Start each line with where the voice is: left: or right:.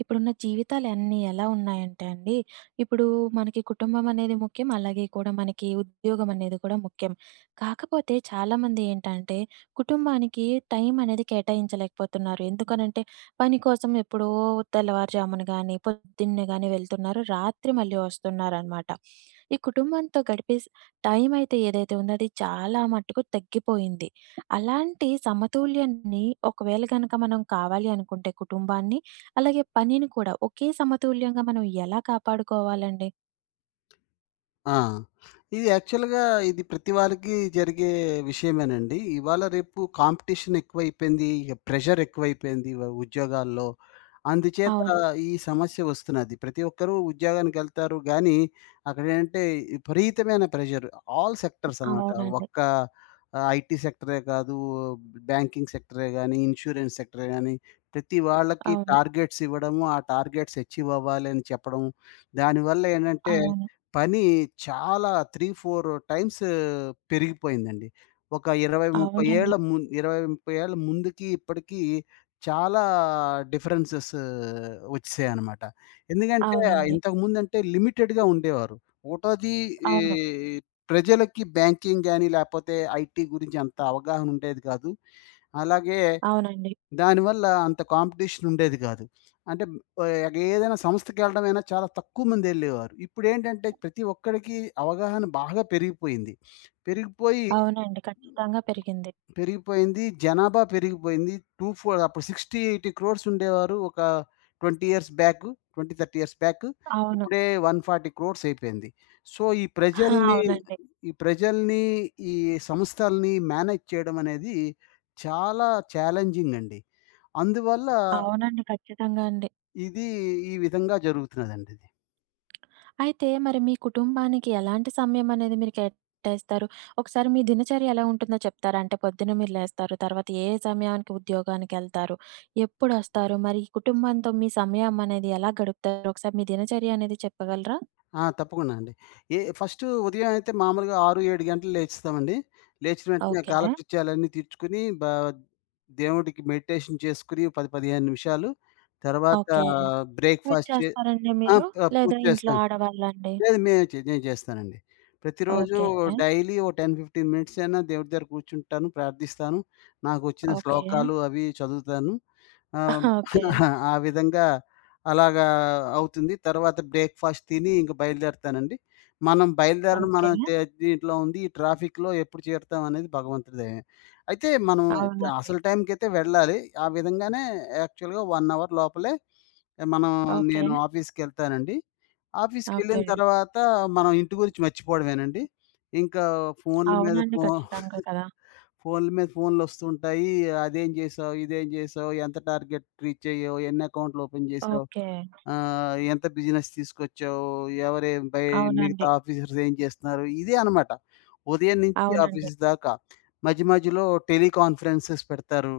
right: ఇప్పుడున్న జీవితాలన్నీ ఎలా ఉన్నాయంటే అండి, ఇప్పుడు మనకి కుటుంబం అనేది ముఖ్యం. అలాగే కూడా మనకి ఉద్యోగం అనేది కూడా ముఖ్యం. కాకపోతే చాలామంది ఏంటంటే, కుటుంబానికి టైం అనేది కేటాయించలేకపోతున్నారు. ఎందుకనంటే, పని కోసం ఎప్పుడో తెల్లవారుజామున గాని, పొద్దున్నే గాని వెళ్తున్నారు. రాత్రి మళ్ళీ వస్తున్నారనమాట. ఈ కుటుంబంతో గడిపే టైం అయితే ఏదైతే ఉందో అది చాలా మట్టుకు తగ్గిపోయింది. అలాంటి సమతుల్యాన్ని ఒకవేళ గనక మనం కావాలి అనుకుంటే కుటుంబాన్ని అలాగే పనిని కూడా ఒకే సమతుల్యంగా మనం ఎలా కాపాడుకోవాలండి?
left: ఆ! ఇది యాక్చువల్‌గా ఇది ప్రతి వారికి జరిగే విషయమేనండి. ఇవాళ రేపు కాంపిటీషన్ ఎక్కువైపోయింది. ఇగ ప్రెషర్ ఎక్కువైపోయింది వ ఉద్యోగాల్లో. అందుచేత
right: అవును.
left: ఈ సమస్య వస్తున్నది. ప్రతి ఒక్కరూ ఉద్యోగానికెళ్తారు గానీ, అక్కడేంటంటే విపరీతమైన ప్రెషర్. ఆల్ సెక్టార్స్ అనమాట.
right: అవునండి.
left: ఒక్క ఐటీ సెక్టరే కాదు, బ్యాంకింగ్ సెక్టరే గానీ, ఇన్స్యూరెన్స్ సెక్టరే గానీ, ప్రతి వాళ్ళకి
right: అవును.
left: టార్గెట్స్ ఇవ్వడము, ఆ టార్గెట్స్ అచీవ్ అవ్వాలి అని చెప్పడం. దానివల్ల ఏంటంటే
right: అవును.
left: పని చాలా 3, 4 టైమ్స్ పెరిగిపోయిందండి. ఒక 20, 30
right: అవునండి.
left: ఏళ్ల ముం 20, 30 ఏళ్ల ముందుకి ఇప్పటికి చాలా డిఫరెన్సెస్ వచ్చేసాయన్నమాట. ఎందుకంటే
right: అవునండి.
left: ఇంతకుముందంటే లిమిటెడ్‌గా ఉండేవారు. ఒకటోది ఈ
right: అవును.
left: ప్రజలకి బ్యాంకింగ్ గాని, లేపోతే ఐటీ గురించి అంత అవగాహన ఉండేది కాదు. అలాగే
right: అవునండి.
left: దానివల్ల అంత కాంపిటీషన్ ఉండేది కాదు. అంటే ఏదైనా సంస్థకెళ్ళడమైనా చాలా తక్కువ మందెళ్ళేవారు. ఇప్పుడేంటంటే ప్రతి ఒక్కడికి అవగాహన బాగా పెరిగిపోయింది. పెరిగిపోయి
right: అవునండి. ఖచ్చితంగా పెరిగింది.
left: పెరిగిపోయింది. జనాభా పెరిగిపోయింది. 24 అప్పుడు 60, 80,00,00,000 ఉండేవారు. ఒక 20 ఇయర్స్ బ్యాకు. 20, 30 years back.
right: అవును.
left: ఇప్పుడే 140,00,00,000 అయిపోయింది. సో,
right: ఆ! అవునండి.
left: ఈ ప్రజల్ని, ఈ సంస్థల్ని మేనేజ్ చేయడం అనేది చాలా ఛాలెంజింగ్ అండి. అందువల్ల
right: అవునండి. ఖచ్చితంగా అండి.
left: ఇది ఈ విధంగా జరుగుతున్నదండి ఇది.
right: అయితే మరి మీ కుటుంబానికి ఎలాంటి సమయం అనేది మీరు కేటాయిస్తారు? ఒకసారి మీ దినచర్య ఎలా ఉంటుందో చెప్తారా? అంటే పొద్దున్న మీరు లేస్తారు, తర్వాత ఏ సమయానికి ఉద్యోగానికెళ్తారు? ఎప్పుడొస్తారు? మరి ఈ కుటుంబంతో మీ సమయం అనేది ఎలా గడుపుతారు? ఒకసారి మీ దినచర్య అనేది చెప్పగలరా?
left: ఆ! తప్పకుండా అండి. ఏ ఫస్టు ఉదయం అయితే మామూలుగా 6, 7 గంటలు లేచేస్తామండి. లేచిన వెంటనే
right: ఓకే.
left: కాలకృత్యాలన్నీ తీర్చుకొని, దేవుడికి మెడిటేషన్ చేసుకొని 10, 15 నిమిషాలు తర్వాత
right: ఓకే. పూజ
left: బ్రేక్‌ఫాస్ట్ చే
right: చేస్తారండి
left: ఆ!
right: మీరు?
left: పూజ
right: లేదా ఇంట్లో
left: చేస్తాం.
right: ఆడవాళ్ళా అండి?
left: లేదు. మేమే చే నేను చేస్తానండి. ప్రతిరోజూ
right: ఓకే.
left: ఓకే. డైలీ ఓ 10, 15 మినిట్స్ అయినా దేవుడి దగ్గర కూర్చుంటాను, ప్రార్థిస్తాను. నాకొచ్చిన
right: ఓకే.
left: శ్లోకాలు అవి చదువుతాను. ఆహ్,
right: ఓకే.
left: ఆ విధంగా అలాగా అవుతుంది. తర్వాత బ్రేక్‌ఫాస్ట్ తిని ఇంక బయలుదేరతానండి. మనం బయలుదేరడం
right: ఓకే.
left: మనం దే దీంట్లో ఉంది. ఈ ట్రాఫిక్‌లో ఎప్పుడు చేరుతాం అనేది భగవంతుడి దయ. అయితే మనం
right: అవునండి.
left: అసలు టైంకైతే వెళ్ళాలి. ఆ విధంగానే యాక్చువల్‌గా 1 అవర్ లోపలే మనం
right: ఓకే.
left: నేను ఆఫీస్‌కెళ్తానండి. ఆఫీస్‌కెళ్ళిన
right: ఓకే.
left: తర్వాత మనం ఇంటి గురించి మర్చిపోవడమేనండి. ఇంకా ఫోన్ల మీద
right: అవునండి.
left: ఫో
right: ఖచ్చితంగా కదా!
left: ఫోన్ల మీద ఫోన్‌లొస్తుంటాయి. అదేం చేశావు? ఇదేం చేశావు? ఎంత టార్గెట్ రీచ్ అయ్యావు? ఎన్ని అకౌంట్లు ఓపెన్ చేశావు?
right: ఓకే.
left: ఎంత బిజినెస్ తీసుకొచ్చావు? ఎవరేం బై మిగతా
right: అవునండి.
left: ఆఫీసర్స్ ఏం చేస్తున్నారు? ఇదే అనమాట. ఉదయం నుంచి
right: అవునండి.
left: ఆఫీస్ దాకా. మధ్య మధ్యలో టెలికాన్ఫరెన్సెస్ పెడతారు.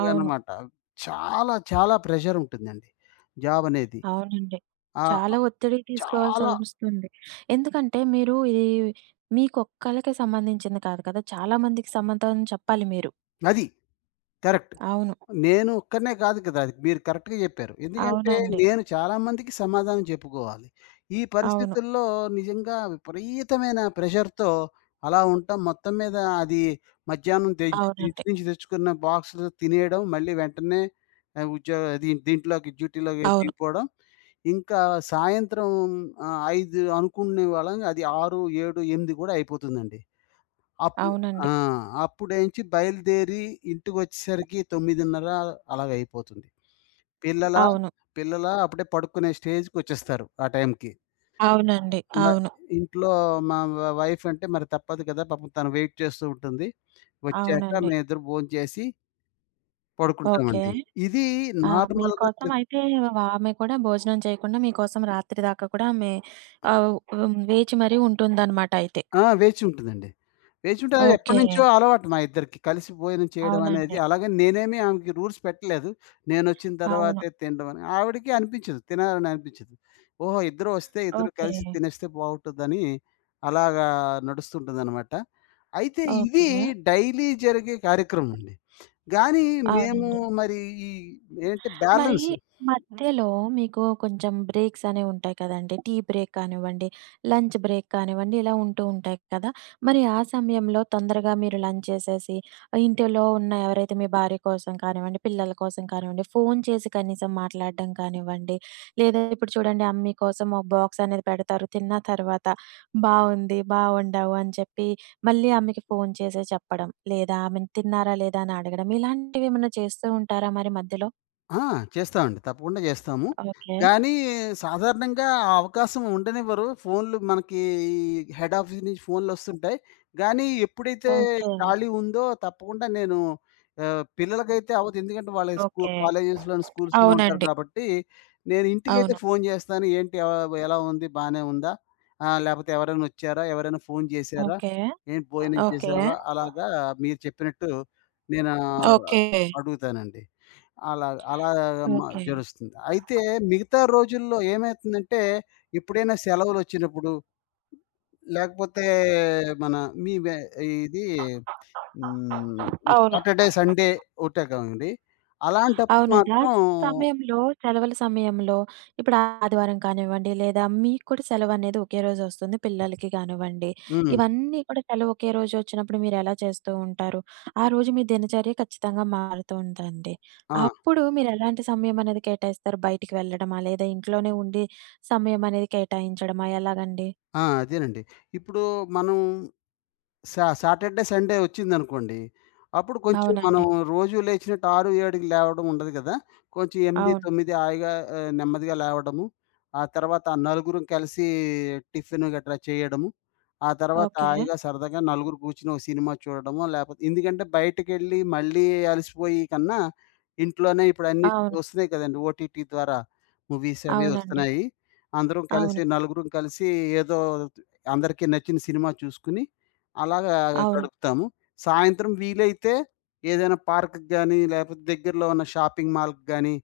right: అవును.
left: చాలా చాలా ప్రెషరుంటుందండి జాబనేది.
right: అవునండి.
left: ఆ!
right: చాలా ఒత్తిడికి
left: చాలా
right: తీసుకోవాల్సొస్తుంది. ఎందుకంటే మీరు ఇది మీకొక్కళ్ళకే సంబంధించింది కాదు కదా! చాలా మందికి సమాధానం చెప్పాలి మీరు.
left: అది. కరెక్ట్.
right: అవును.
left: నేను ఒక్కడినే కాదు కదా! అది మీరు కరెక్ట్‌గా జెప్పారు. ఎందుకంటే
right: అవునండి.
left: నేను చాలామందికి సమాధానం చెప్పుకోవాలి. ఈ
right: అవును.
left: పరిస్థితుల్లో నిజంగా విపరీతమైన ప్రెషర్‌తో అలా ఉంటాం. మొత్తం మీద అది మధ్యాహ్నం తే ఇంటి
right: అవునండి.
left: నుంచి తెచ్చుకున్న బాక్స్‌లు తినేయడం, మళ్ళీ వెంటనే ఉద్యోగ అది దీంట్లోకి డ్యూటీలోకి
right: అవును.
left: దిగిపోవడం. ఇంకా సాయంత్రం 5 అనుకునే వాళ్ళం అది 6, 7, 8 కూడా అయిపోతుందండి. అప్పు ఆ!
right: అవునండి.
left: అప్పుడేంచి బయలుదేరి ఇంటికొచ్చేసరికి 9:30 అలాగయిపోతుంది. పిల్లల
right: అవును.
left: పిల్లల అప్పుడే పడుకునే స్టేజ్‌కొచ్చేస్తారు ఆ టైంకి.
right: అవునండి.
left: ఇంగ
right: అవును.
left: ఇంట్లో మా వ వైఫ్ అంటే మరి తప్పదు కదా! పాపం తను వెయిట్ చేస్తూ ఉంటుంది. వచ్చాక
right: అవునండి.
left: మేమిద్దరం భోంచేసి
right: ఓకే.
left: పడుకుంటామండి. ఇది
right: ఆ!
left: నార్మల్‌గా ప్ర
right: మీకోసం అయితే ఆమె కూడా భోజనం చేయకుండా మీకోసం రాత్రి దాకా కూడా ఆమె ఆహ్, హ్మ్. వేచి మరీ ఉంటుందనమాట అయితే.
left: ఆ! వేచి ఉంటుందండి. వేచి ఉంటే అది
right: ఓకే.
left: ఎప్పటినుంచో అలవాటు మా ఇద్దరికి. కలిసి భోజనం చేయడం అనేది.
right: అవునండి.
left: అలాగని నేనేమి ఆమెకి రూల్స్ పెట్టలేదు. నేనొచ్చిన
right: అవును.
left: తర్వాతే తినడం అని. ఆవిడకి అనిపించదు. తినాలని అనిపించదు. ఓహో! ఇద్దరు వస్తే ఇద్దరు
right: ఓకే.
left: కలిసి తినేస్తే బావుంటుందని అలాగా నడుస్తుంటుందనమాట. అయితే ఇది
right: ఓకే.
left: డైలీ జరిగే కార్యక్రమం అండి. గానీ మేము
right: అవునండి.
left: మరి ఈ ఏంటి
right: మరి
left: బ్యాలెన్స్
right: హ్మ్. మధ్యలో మీకు కొంచెం బ్రేక్స్ అనేవి ఉంటాయి కదండీ! టీ బ్రేక్ కానివ్వండి, లంచ్ బ్రేక్ కానివ్వండి, ఇలా ఉంటూ ఉంటాయి కదా! మరి ఆ సమయంలో తొందరగా మీరు లంచ్ చేసేసి, ఇంటిలో ఉన్న ఎవరైతే మీ భార్య కోసం కానివ్వండి, పిల్లల కోసం కానివ్వండి, ఫోను చేసి కనీసం మాట్లాడడం కానివ్వండి, లేదా ఇప్పుడు చూడండి అమ్మ కోసం ఒక బాక్స్ అనేది పెడతారు. తిన్న తర్వాత బావుంది, బాగుండవు అని చెప్పి మళ్ళీ అమ్మకి ఫోను చేసి చెప్పడం, లేదా ఆమెను తిన్నారా లేదా అని అడగడం, ఇలాంటివేమన్నా చేస్తూ ఉంటారా మరి మధ్యలో?
left: ఆ! చేస్తామండి. తప్పకుండా చేస్తాము.
right: ఓకే.
left: కానీ సాధారణంగా ఆ అవకాశం ఉండనివ్వరు. ఫోన్‌లు మనకి ఈ హెడ్ ఆఫీస్ నుంచి ఫోన్‌లొస్తుంటాయి. కానీ ఎప్పుడైతే
right: ఓకే.
left: ఖాళీ ఉందో తప్పకుండా నేను పిల్లలకైతే అవ్వదు. ఎందుకంటే వాళ్ళ
right: ఓకే.
left: కాలేజెస్‌లోను, స్కూల్స్‌లో ఉంటారు
right: అవునండి.
left: కాబట్టి, నేను ఇంటికైతే
right: అవును.
left: ఫోన్ చేస్తాను. ఏంటి ఎలా ఉంది? బానే ఉందా? లేపోతే ఎవరైనా ఒచ్చారా? ఎవరైనా ఫోన్ చేశారా?
right: ఓకే.
left: ఏంటి భోజనం
right: ఓకే.
left: చేశావా? అలాగా మీరు చెప్పినట్టు నేను
right: ఓకే.
left: అడుగుతానండి. అలా అలా మ
right: ఓకే.
left: జరుస్తుంది. అయితే మిగతా రోజుల్లో ఏమైతుందంటే, ఎప్పుడైనా సెలవులొచ్చినప్పుడు, లేకపోతే మన మీ వె ఇది హ్మ్.
right: అవును.
left: సాటర్‌డే, సండే ఒకటే కావండి. అలాంటప్పుడు
right: అవునండి. ఆ
left: మాత్రం
right: సమయంలో సెలవుల సమయంలో ఇప్పుడు ఆదివారం కానివ్వండి, లేదా మీకు కూడా సెలవనేది ఒకే రోజు వస్తుంది పిల్లలకి కానివ్వండి.
left: హ్మ్.
right: ఇవన్నీ కూడా సెలవు ఒకే రోజు వచ్చినప్పుడు మీరెలా చేస్తూ ఉంటారు? ఆ రోజు మీ దినచర్య ఖచ్చితంగా మారుతూ ఉంటుంది.
left: ఆ!
right: అప్పుడు మీరెలాంటి సమయం అనేది కేటాయిస్తారు? బయటికి వెళ్ళడమా? లేదా ఇంట్లోనే ఉండి సమయం అనేది కేటాయించడమా? ఎలాగండి?
left: ఆ! అదేనండి. ఇప్పుడు మనం సాటర్‌డే, సండే వచ్చిందనుకోండి. అప్పుడు కొంచెం మనం
right: అవునండి.
left: రోజు లేచినట్టు 6, 7కి లేవడం ఉండదు కదా! కొంచెం 8,
right: అవును.
left: 9 హాయిగా నెమ్మదిగా లేవడము. ఆ తర్వాత నలుగురం కలిసి టిఫిన్ గట్రా చేయడము. ఆ తర్వాత
right: ఓకే.
left: హాయిగా సరదాగా నలుగురు కూర్చొని ఒక సినిమా చూడడమో, లేపోతే ఎందుకంటే బయటకెళ్ళి మళ్ళీ అలసిపోయి కన్నా ఇంట్లోనే ఇప్పుడు అన్నీ
right: అవును.
left: వస్తున్నాయి కదండీ! ఓటీటీ ద్వారా మూవీస్ అవి
right: అవునండి.
left: వస్తున్నాయి. అందరం
right: అవును.
left: కలిసి నలుగురం కలిసి ఏదో అందరికీ నచ్చిన సినిమా చూసుకొని అలాగా
right: అవును.
left: గడుపుతాము. సాయంత్రం వీలైతే ఏదైనా పార్క్‌కి గానీ, లేపోతే దగ్గరలో ఉన్న షాపింగ్ మాల్‌కి గానీ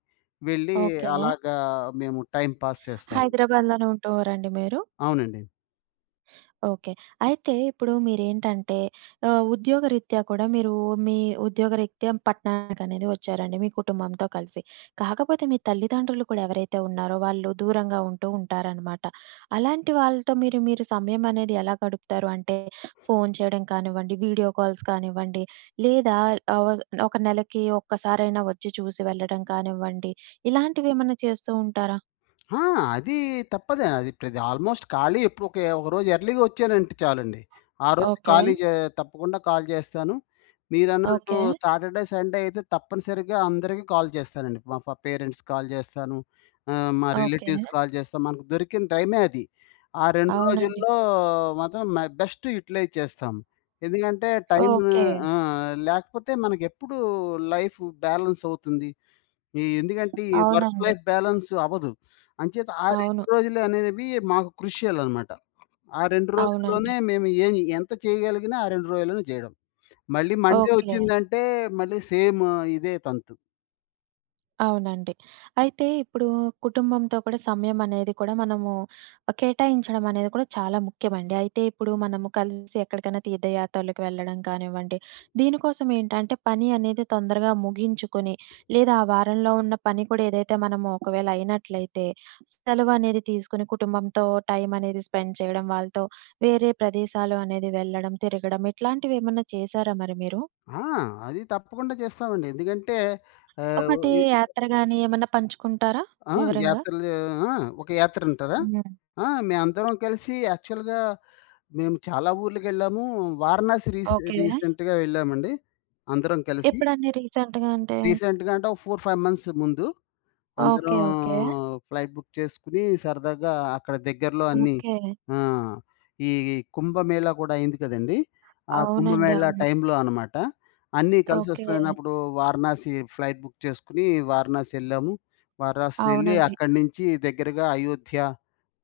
left: వెళ్ళి
right: ఓకే.
left: అలాగా మేము టైమ్ పాస్ చేస్తాము.
right: హైదరాబాద్‌లోనే ఉంటూరండి మీరు?
left: అవునండి.
right: ఓకే. అయితే ఇప్పుడు మీరేంటంటే ఉద్యోగరీత్యా కూడా మీరు మీ ఉద్యోగరీత్యా పట్టణానికనేది వచ్చారండి మీ కుటుంబంతో కలిసి. కాకపోతే మీ తల్లిదండ్రులు కూడా ఎవరైతే ఉన్నారో వాళ్ళు దూరంగా ఉంటూ ఉంటారనమాట. అలాంటి వాళ్ళతో మీరు మీరు సమయం అనేది ఎలా గడుపుతారు? అంటే ఫోను చేయడం కానివ్వండి, వీడియో కాల్స్ కానివ్వండి, లేదా ఆహ్, ఒక నెలకి ఒక్కసారైనా వచ్చి చూసి వెళ్ళడం కానివ్వండి, ఇలాంటివేమన్నా చేస్తూ ఉంటారా?
left: ఆ! అది తప్పదే. అది ప్రతి ఆల్‌మోస్ట్ ఖాళీ ఎప్పుడు ఒకే ఒకరోజు ఎర్లీగా వచ్చానంటే చాలండి. ఆ రోజు
right: ఓకే.
left: ఖాళీ జే తప్పకుండా కాల్ చేస్తాను. మీరన్నట్టు
right: ఓకే.
left: సాటర్‌డే, సండే అయితే తప్పనిసరిగా అందరికీ కాల్ చేస్తానండి. మా ఫ పేరెంట్స్ కాల్ చేస్తాను. మా
right: ఓకే.
left: రిలేటివ్స్ కాల్ చేస్తాం. మనకు దొరికిన టైమే అది. ఆ 2
right: అవునండి.
left: రోజుల్లో మాత్రం బెస్ట్ యుటిలైజ్ చేస్తాం. ఎందుకంటే టైము
right: ఓకే.
left: ఆ! లేకపోతే మనకెప్పుడు లైఫ్ బ్యాలెన్స్ అవుతుంది. ఎందుకంటే, ఈ వర్క్
right: అవునండి.
left: లైఫ్ బ్యాలెన్స్ అవ్వదు. అంచేత ఆ 2
right: అవును.
left: రోజులు అనేవి మాకు క్రుషియలనమాట. ఆ 2
right: అవునండి.
left: రోజుల్లోనే మేము ఏం ఎంత చేయగలిగినా ఆ 2 రోజుల్లోనే చేయడం. మళ్ళీ మండే
right: ఓకే.
left: వచ్చిందంటే, మళ్ళీ సేమ్ ఇదే తంతు.
right: అవునండి. అయితే ఇప్పుడు కుటుంబంతో కూడా సమయం అనేది కూడా మనము కేటాయించడం అనేది కూడా చాలా ముఖ్యమండి. అయితే ఇప్పుడు మనము కలిసి ఎక్కడికైనా తీర్థయాత్రలకు వెళ్ళడం కానివ్వండి, దీనికోసం ఏంటంటే పని అనేది తొందరగా ముగించుకొని, లేదా ఆ వారంలో ఉన్న పని కూడా ఏదైతే మనము ఒకవేళ అయినట్లయితే, సెలవు అనేది తీసుకొని కుటుంబంతో టైం అనేది స్పెండ్ చేయడం, వాళ్ళతో వేరే ప్రదేశాలు అనేది వెళ్ళడం, తిరగడం ఇట్లాంటివేమన్నా చేశారా మరి మీరు?
left: ఆ! అది తప్పకుండా చేస్తామండి. ఎందుకంటే ఆహ్,
right: ఒకటి
left: ఇ
right: యాత్ర గాని ఏమన్నా పంచుకుంటారా
left: ఆ!
right: వివరంగా?
left: యాత్రలు ఆ! ఒక యాత్రంటారా?
right: హ్మ్.
left: ఆ! మేమందరం కలిసి యాక్చువల్‌గా మేము చాలా ఊర్లకెళ్ళాము. వారణాసి రీస్
right: ఓకే.
left: రీసెంట్‌గా వెళ్ళామండి. అందరం కలిసి.
right: ఎప్పుడండి రీసెంట్‌గా అంటే?
left: రీసెంట్‌గా అంటే ఒక 4, 5 మంత్స్ ముందు. అందరం
right: ఓకే. ఓకే.
left: ఫ్లైట్ బుక్ చేసుకొని సరదాగా అక్కడ దగ్గరలో అన్నీ
right: ఓకే.
left: ఆ! ఈ కుంభమేళా కూడా అయింది కదండీ! ఆ
right: అవునండి.
left: కుంభమేళా
right: అవును.
left: టైంలో అనమాట. అన్నీ
right: ఓకే.
left: కలిసొస్తున్నప్పుడు వారణాసి ఫ్లైట్ బుక్ చేసుకొని వారణాసి వెళ్ళాము. వారణాసి వెళ్లి
right: అవునండి.
left: అక్కడి నుంచి దగ్గరగా అయోధ్య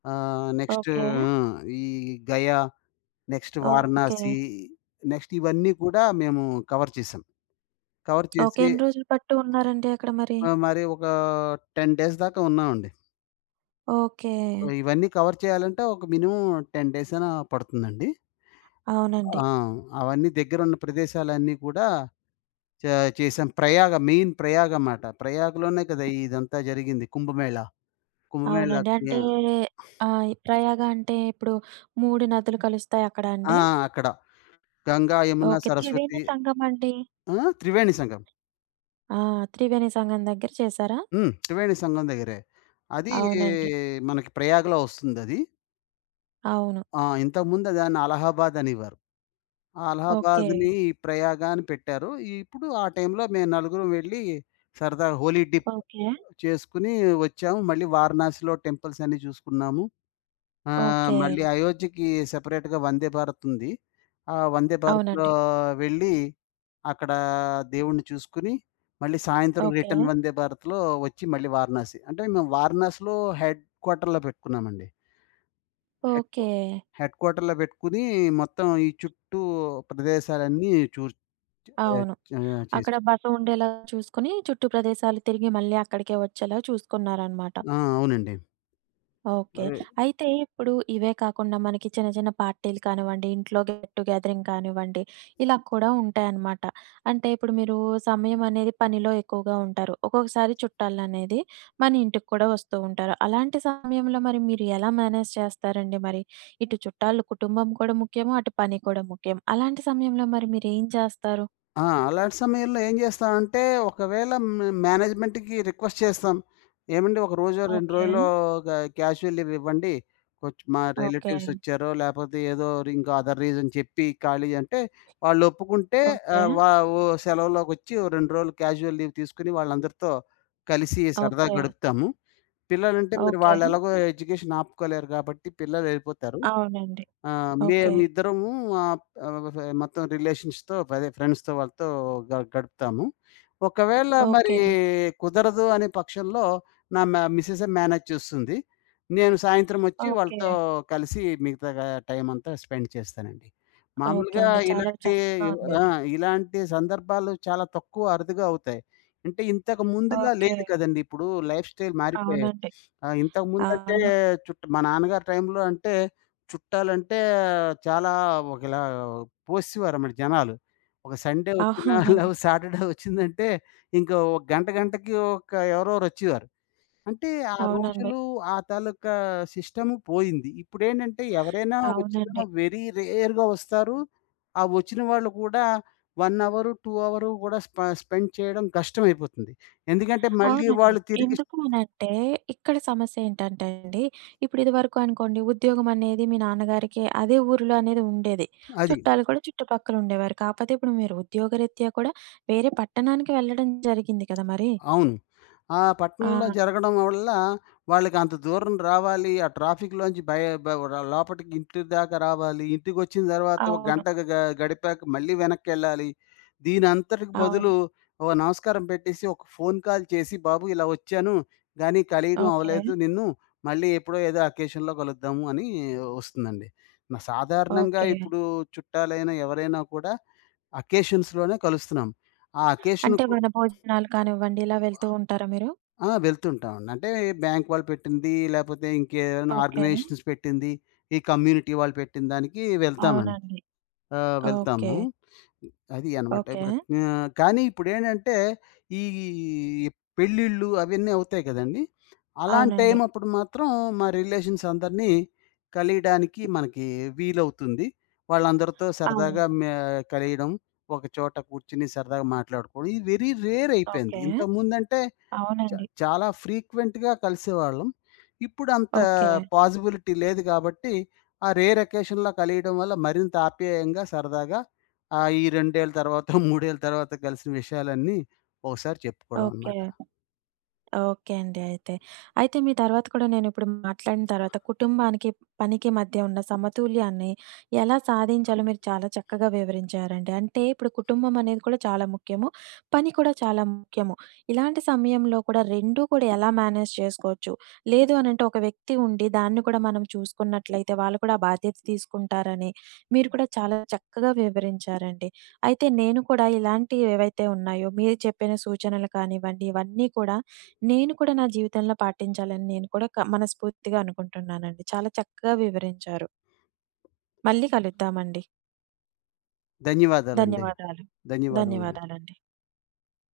left: నెక్స్ట్
right: ఓకే.
left: హ్మ్. ఈ Gaya, next
right: okay.
left: Varanasi, next ఇవన్నీ కూడా మేము కవర్ చేసాం. Cover
right: okay.
left: చేసి
right: ఎన్ని రోజులు పట్టు ఉన్నారండి అక్కడ మరి?
left: మరి ఒక 10 డేస్ దాకా ఉన్నామండి.
right: ఓకే.
left: ఇవన్నీ కవర్ చేయాలంటే ఒక మినిమమ్ 10 డేస్ అనా పడుతుందండి.
right: అవునండి.
left: ఆ! అవన్నీ దగ్గరున్న ప్రదేశాలన్నీ కూడా చా చేసాం. ప్రయాగ మాట. ప్రయాగలోనే కదా! ఇదంతా జరిగింది కుంభమేళా.
right: అవునండి.
left: కుంభమేళాకి
right: అంటే ఈ ప్రయాగ అంటే ఇప్పుడు 3 నదులు కలుస్తాయి అక్కడ
left: ఆ!
right: అండి?
left: అక్కడ గంగా, యమున,
right: ఓకే. త్రివేణి
left: సరస్వతి
right: సంగమం అండి?
left: ఆ! త్రివేణి సంగం.
right: ఆ! త్రివేణి సంగం దగ్గర చేశారా?
left: హ్మ్. త్రివేణి సంగం దగ్గరే. అది
right: అవునండి.
left: మనకి ప్రయాగలో వస్తుందది.
right: అవును.
left: ఆ! ఇంతకుముందు దాన్ని అలహాబాద్ అనేవారు.
right: ఓకే.
left: అలహాబాద్‌ని ప్రయాగ అని పెట్టారు. ఇప్పుడు ఆ టైంలో మేము నలుగురం వెళ్ళి సరదాగా హోలీ డిప్
right: ఓకే.
left: చేసుకొని వచ్చాము. మళ్ళీ వారణాసిలో టెంపుల్స్ అన్నీ చూసుకున్నాము.
right: ఓకే.
left: మళ్ళీ అయోధ్యకి సెపరేట్‌గా వందే భారత్ ఉంది. ఆ వందే భారత్‌లో
right: అవునండి.
left: వెళ్ళి అక్కడ దేవుడిని చూసుకొని మళ్ళీ సాయంత్రం
right: ఓకే.
left: రిటర్న్ వందే భారత్‌లో వచ్చి మళ్ళీ వారణాసి. అంటే మేము వారణాసిలో హెడ్ క్వార్టర్‌లో పెట్టుకున్నామండి. Head క్వా
right: okay.
left: హెడ్ క్వార్టర్‌లో పెట్టుకొని మొత్తం ఈ చుట్టూ ప్రదేశాలన్నీ చూ ఆహ్,
right: అవును.
left: చా చేసి
right: అక్కడ బస ఉండేలా చూసుకొని చుట్టూ ప్రదేశాలు తిరిగి మళ్ళీ అక్కడికే వచ్చేలా చూసుకున్నారనమాట.
left: ఆ! అవునండి.
right: ఓకే.
left: ఆహ్,
right: అయితే ఇప్పుడు ఇవే కాకుండా మనకి చిన్న చిన్న పార్టీలు కానివ్వండి, ఇంట్లో గెట్ టు గ్యాదరింగ్ కానివ్వండి, ఇలా కూడా ఉంటాయన్నమాట. అంటే ఇప్పుడు మీరు సమయం అనేది పనిలో ఎక్కువగా ఉంటారు. ఒక్కొక్కసారి చుట్టాలనేది మన ఇంటికి కూడా వస్తూ ఉంటారు. అలాంటి సమయంలో మరి మీరు ఎలా మేనేజ్ చేస్తారండి మరి? ఇటు చుట్టాలు కుటుంబం కూడా ముఖ్యము, అటు పని కూడా ముఖ్యం. అలాంటి సమయంలో మరి మీరేం చేస్తారు?
left: ఆ! అలాంటి సమయంలో ఏం చేస్తామంటే, ఒకవేళ మేనేజ్మెంట్‌కి రిక్వెస్ట్ చేస్తాం. ఏమండి ఒక రోజో, 2
right: ఓకే.
left: రోజులో గ క్యాజువల్ లీవ్ ఇవ్వండి. కొంచెం మా
right: ఓకే.
left: రిలేటివ్స్ వచ్చారో, లేకపోతే ఏదో ఇంకో అదర్ రీజన్ చెప్పి ఖాళీ అంటే, వాళ్ళు ఒప్పుకుంటే
right: ఓకే.
left: ఆహ్, వా ఓ సెలవులోకొచ్చి ఓ 2 రోజులు క్యాజువల్ లీవ్ తీసుకొని వాళ్ళందరితో కలిసి సరదాగా
right: ఓకే.
left: గడుపుతాము. పిల్లలంటే మరి
right: ఓకే.
left: వాళ్ళు ఎలాగో ఎడ్యుకేషన్ ఆపుకోలేరు కాబట్టి పిల్లలు వెళ్ళిపోతారు.
right: అవునండి.
left: ఆ!
right: ఓకే.
left: మేమిద్దరము ఆహ్, ఆహ్, మొత్తం రిలేషన్స్‌తో అదే ఫ్రెండ్స్‌తో వాళ్ళతో గడుపుతాము. ఒకవేళ హ్మ్. మరి
right: ఓకే.
left: కుదరదు అనే పక్షంలో నా మ మిసెసే మేనేజ్ చేస్తుంది. నేను సాయంత్రం వచ్చి
right: ఓకే.
left: వాళ్ళతో కలిసి మిగతా గ టైమంతా స్పెండ్ చేస్తానండి.
right: ఓకే
left: మామూలుగా
right: అండి. చాలా
left: ఇలాంటి
right: చక్కగా
left: ఆ!
right: ఉండేది.
left: ఇలాంటి సందర్భాలు చాలా తక్కువ అరుదుగా అవుతాయి. అంటే ఇంతకు ముందులా
right: ఓకే.
left: లేదు కదండీ! ఇప్పుడు లైఫ్ స్టైల్ మారిపోయాయి.
right: అవునండి.
left: ఇంతకు ముందంటే
right: అవును.
left: మా నాన్నగారి టైంలో అంటే చుట్టాలంటే చాలా ఒకలా పోసేవారన్నమాట జనాలు. ఒక సండే వచ్చినా
right: అవునండి.
left: లేకపోతే సాటర్‌డే వచ్చిందంటే ఇంకా ఒక గంట గంటకి ఒక ఎవరోకరు వచ్చేవారు. అంటే ఆ
right: అవునండి.
left: రోజులు ఆ తాలూకా సిస్టమ్ పోయింది. ఇప్పుడేంటంటే ఎవరైనా వచ్చినా
right: అవునండి.
left: వెరీ రేర్‌గా వస్తారు. ఆ వచ్చిన వాళ్ళు కూడా 1 అవరు, 2 అవరు కూడా స్పెండ్ చేయడం కష్టమైపోతుంది. ఎందుకంటే మళ్ళీ
right: అవునండి.
left: వాళ్ళు తిరిగి
right: ఎందుకు అనంటే ఇక్కడ సమస్య ఏంటంటే అండి, ఇప్పుడు ఇదివరకు అనుకోండి ఉద్యోగం అనేది మీ నాన్నగారికి అదే ఊరిలో అనేది ఉండేది.
left: అది.
right: చుట్టాలు కూడా చుట్టుపక్కల ఉండేవారు. కాకపోతే ఇప్పుడు మీరు ఉద్యోగరీత్యా కూడా వేరే పట్టణానికి వెళ్ళడం జరిగింది కదా మరి.
left: అవును. ఆ పట్టణంలో
right: ఆ!
left: జరగడం వల్ల వాళ్ళకంత దూరం రావాలి. ఆ ట్రాఫిక్‌లోంచి బయ బ లోపటికి ఇంటి దాకా రావాలి. ఇంటికొచ్చిన తర్వాత ఒక
right: అవును.
left: గంట గ గడిపాక మళ్ళీ వెనక్కెళ్ళాలి. దీనంతటికి
right: అవును.
left: బదులు ఓ నమస్కారం పెట్టేసి ఒక ఫోను కాల్ చేసి, "బాబు ఇలా వచ్చాను, గానీ కలియడం
right: ఓకే.
left: అవ్వలేదు నిన్ను. మళ్ళీ ఎప్పుడో ఏదో అకేషన్‌లో కలుద్దాము" అని వస్తుందండి. నా సాధారణంగా
right: ఓకే.
left: ఇప్పుడు చుట్టాలైనా ఎవరైనా కూడా అకేషన్స్‌లోనే కలుస్తున్నాం. ఆ
right: అంటే
left: అకేషన్‌కు
right: వనభోజనాలు కానివ్వండి ఇలా వెళ్తూ ఉంటారా మీరు?
left: ఆ! వెళ్తుంటా ఉండి. అంటే బ్యాంక్ వాళ్ళు పెట్టింది, లేపోతే ఇంకేదైనా
right: ఓకే.
left: ఆర్గనైజేషన్స్ పెట్టింది, ఈ కమ్యూనిటీ వాళ్ళు పెట్టిన దానికి వెళ్తామండి.
right: అవునండి. ఓకే.
left: వెళ్తాము. అది అనమాట.
right: ఓకే.
left: ఇప్పుడు కానీ ఇప్పుడేంటంటే, ఈ పెళ్ళిళ్ళు అవన్నీ అవుతాయి కదండీ! అలాంటి టైం
right: అవునండి.
left: అప్పుడు మాత్రం మా రిలేషన్స్ అందరినీ కలియడానికి మనకి వీలవుతుంది. వాళ్ళందరితో
right: అవును.
left: సరదాగా కలియడం, ఒక చోట కూర్చొని సరదాగా మాట్లాడుకోవడం. ఇది వెరీ రేర్ అయిపోయింది.
right: ఓకే.
left: ఇంతకుముందంటే చ
right: అవునండి.
left: చాలా ఫ్రీక్వెంట్‌గా కలిసేవాళ్ళం. ఇప్పుడంత
right: ఓకే.
left: పాజిబిలిటీ లేదు గాబట్టి, ఆ రేర్ అకేషన్‌లో కలియడం వల్ల మరింత ఆప్యాయంగా, సరదాగా ఈ 2 ఏళ్ల తర్వాత, 3 ఏళ్ల తర్వాత కలిసిన విషయాలన్నీ ఒకసారి చెప్పుకోవడం
right: ఓకే.
left: అనమాట.
right: ఓకే అండి. అయితే. అయితే మీ తర్వాత కూడా నేనిప్పుడు మాట్లాడిన తర్వాత కుటుంబానికి, పనికి మధ్య ఉన్న సమతుల్యాన్ని ఎలా సాధించాలో మీరు చాలా చక్కగా వివరించారండి. అంటే ఇప్పుడు కుటుంబం అనేది కూడా చాలా ముఖ్యము. పని కూడా చాలా ముఖ్యము. ఇలాంటి సమయంలో కూడా 2 కూడా ఎలా మేనేజ్ చేసుకోవచ్చు? లేదు అనంటే ఒక వ్యక్తి ఉండి దాన్ని కూడా మనం చూసుకున్నట్లయితే వాళ్ళు కూడా ఆ బాధ్యత తీసుకుంటారని మీరు కూడా చాలా చక్కగా వివరించారండి. అయితే నేను కూడా ఇలాంటివి ఏవైతే ఉన్నాయో మీరు చెప్పిన సూచనలు కానివ్వండి ఇవన్నీ కూడా నేను కూడా నా జీవితంలో పాటించాలని నేను కూడా మనస్ఫూర్తిగా అనుకుంటున్నానండి. చాలా చక్కగా వివరించారు. మళ్ళీ కలుద్దామండి.
left: ధన్యవాదాలండి.
right: ధన్యవాదాలు.
left: ధన్యవాదములు.
right: ధన్యవాదాలండి.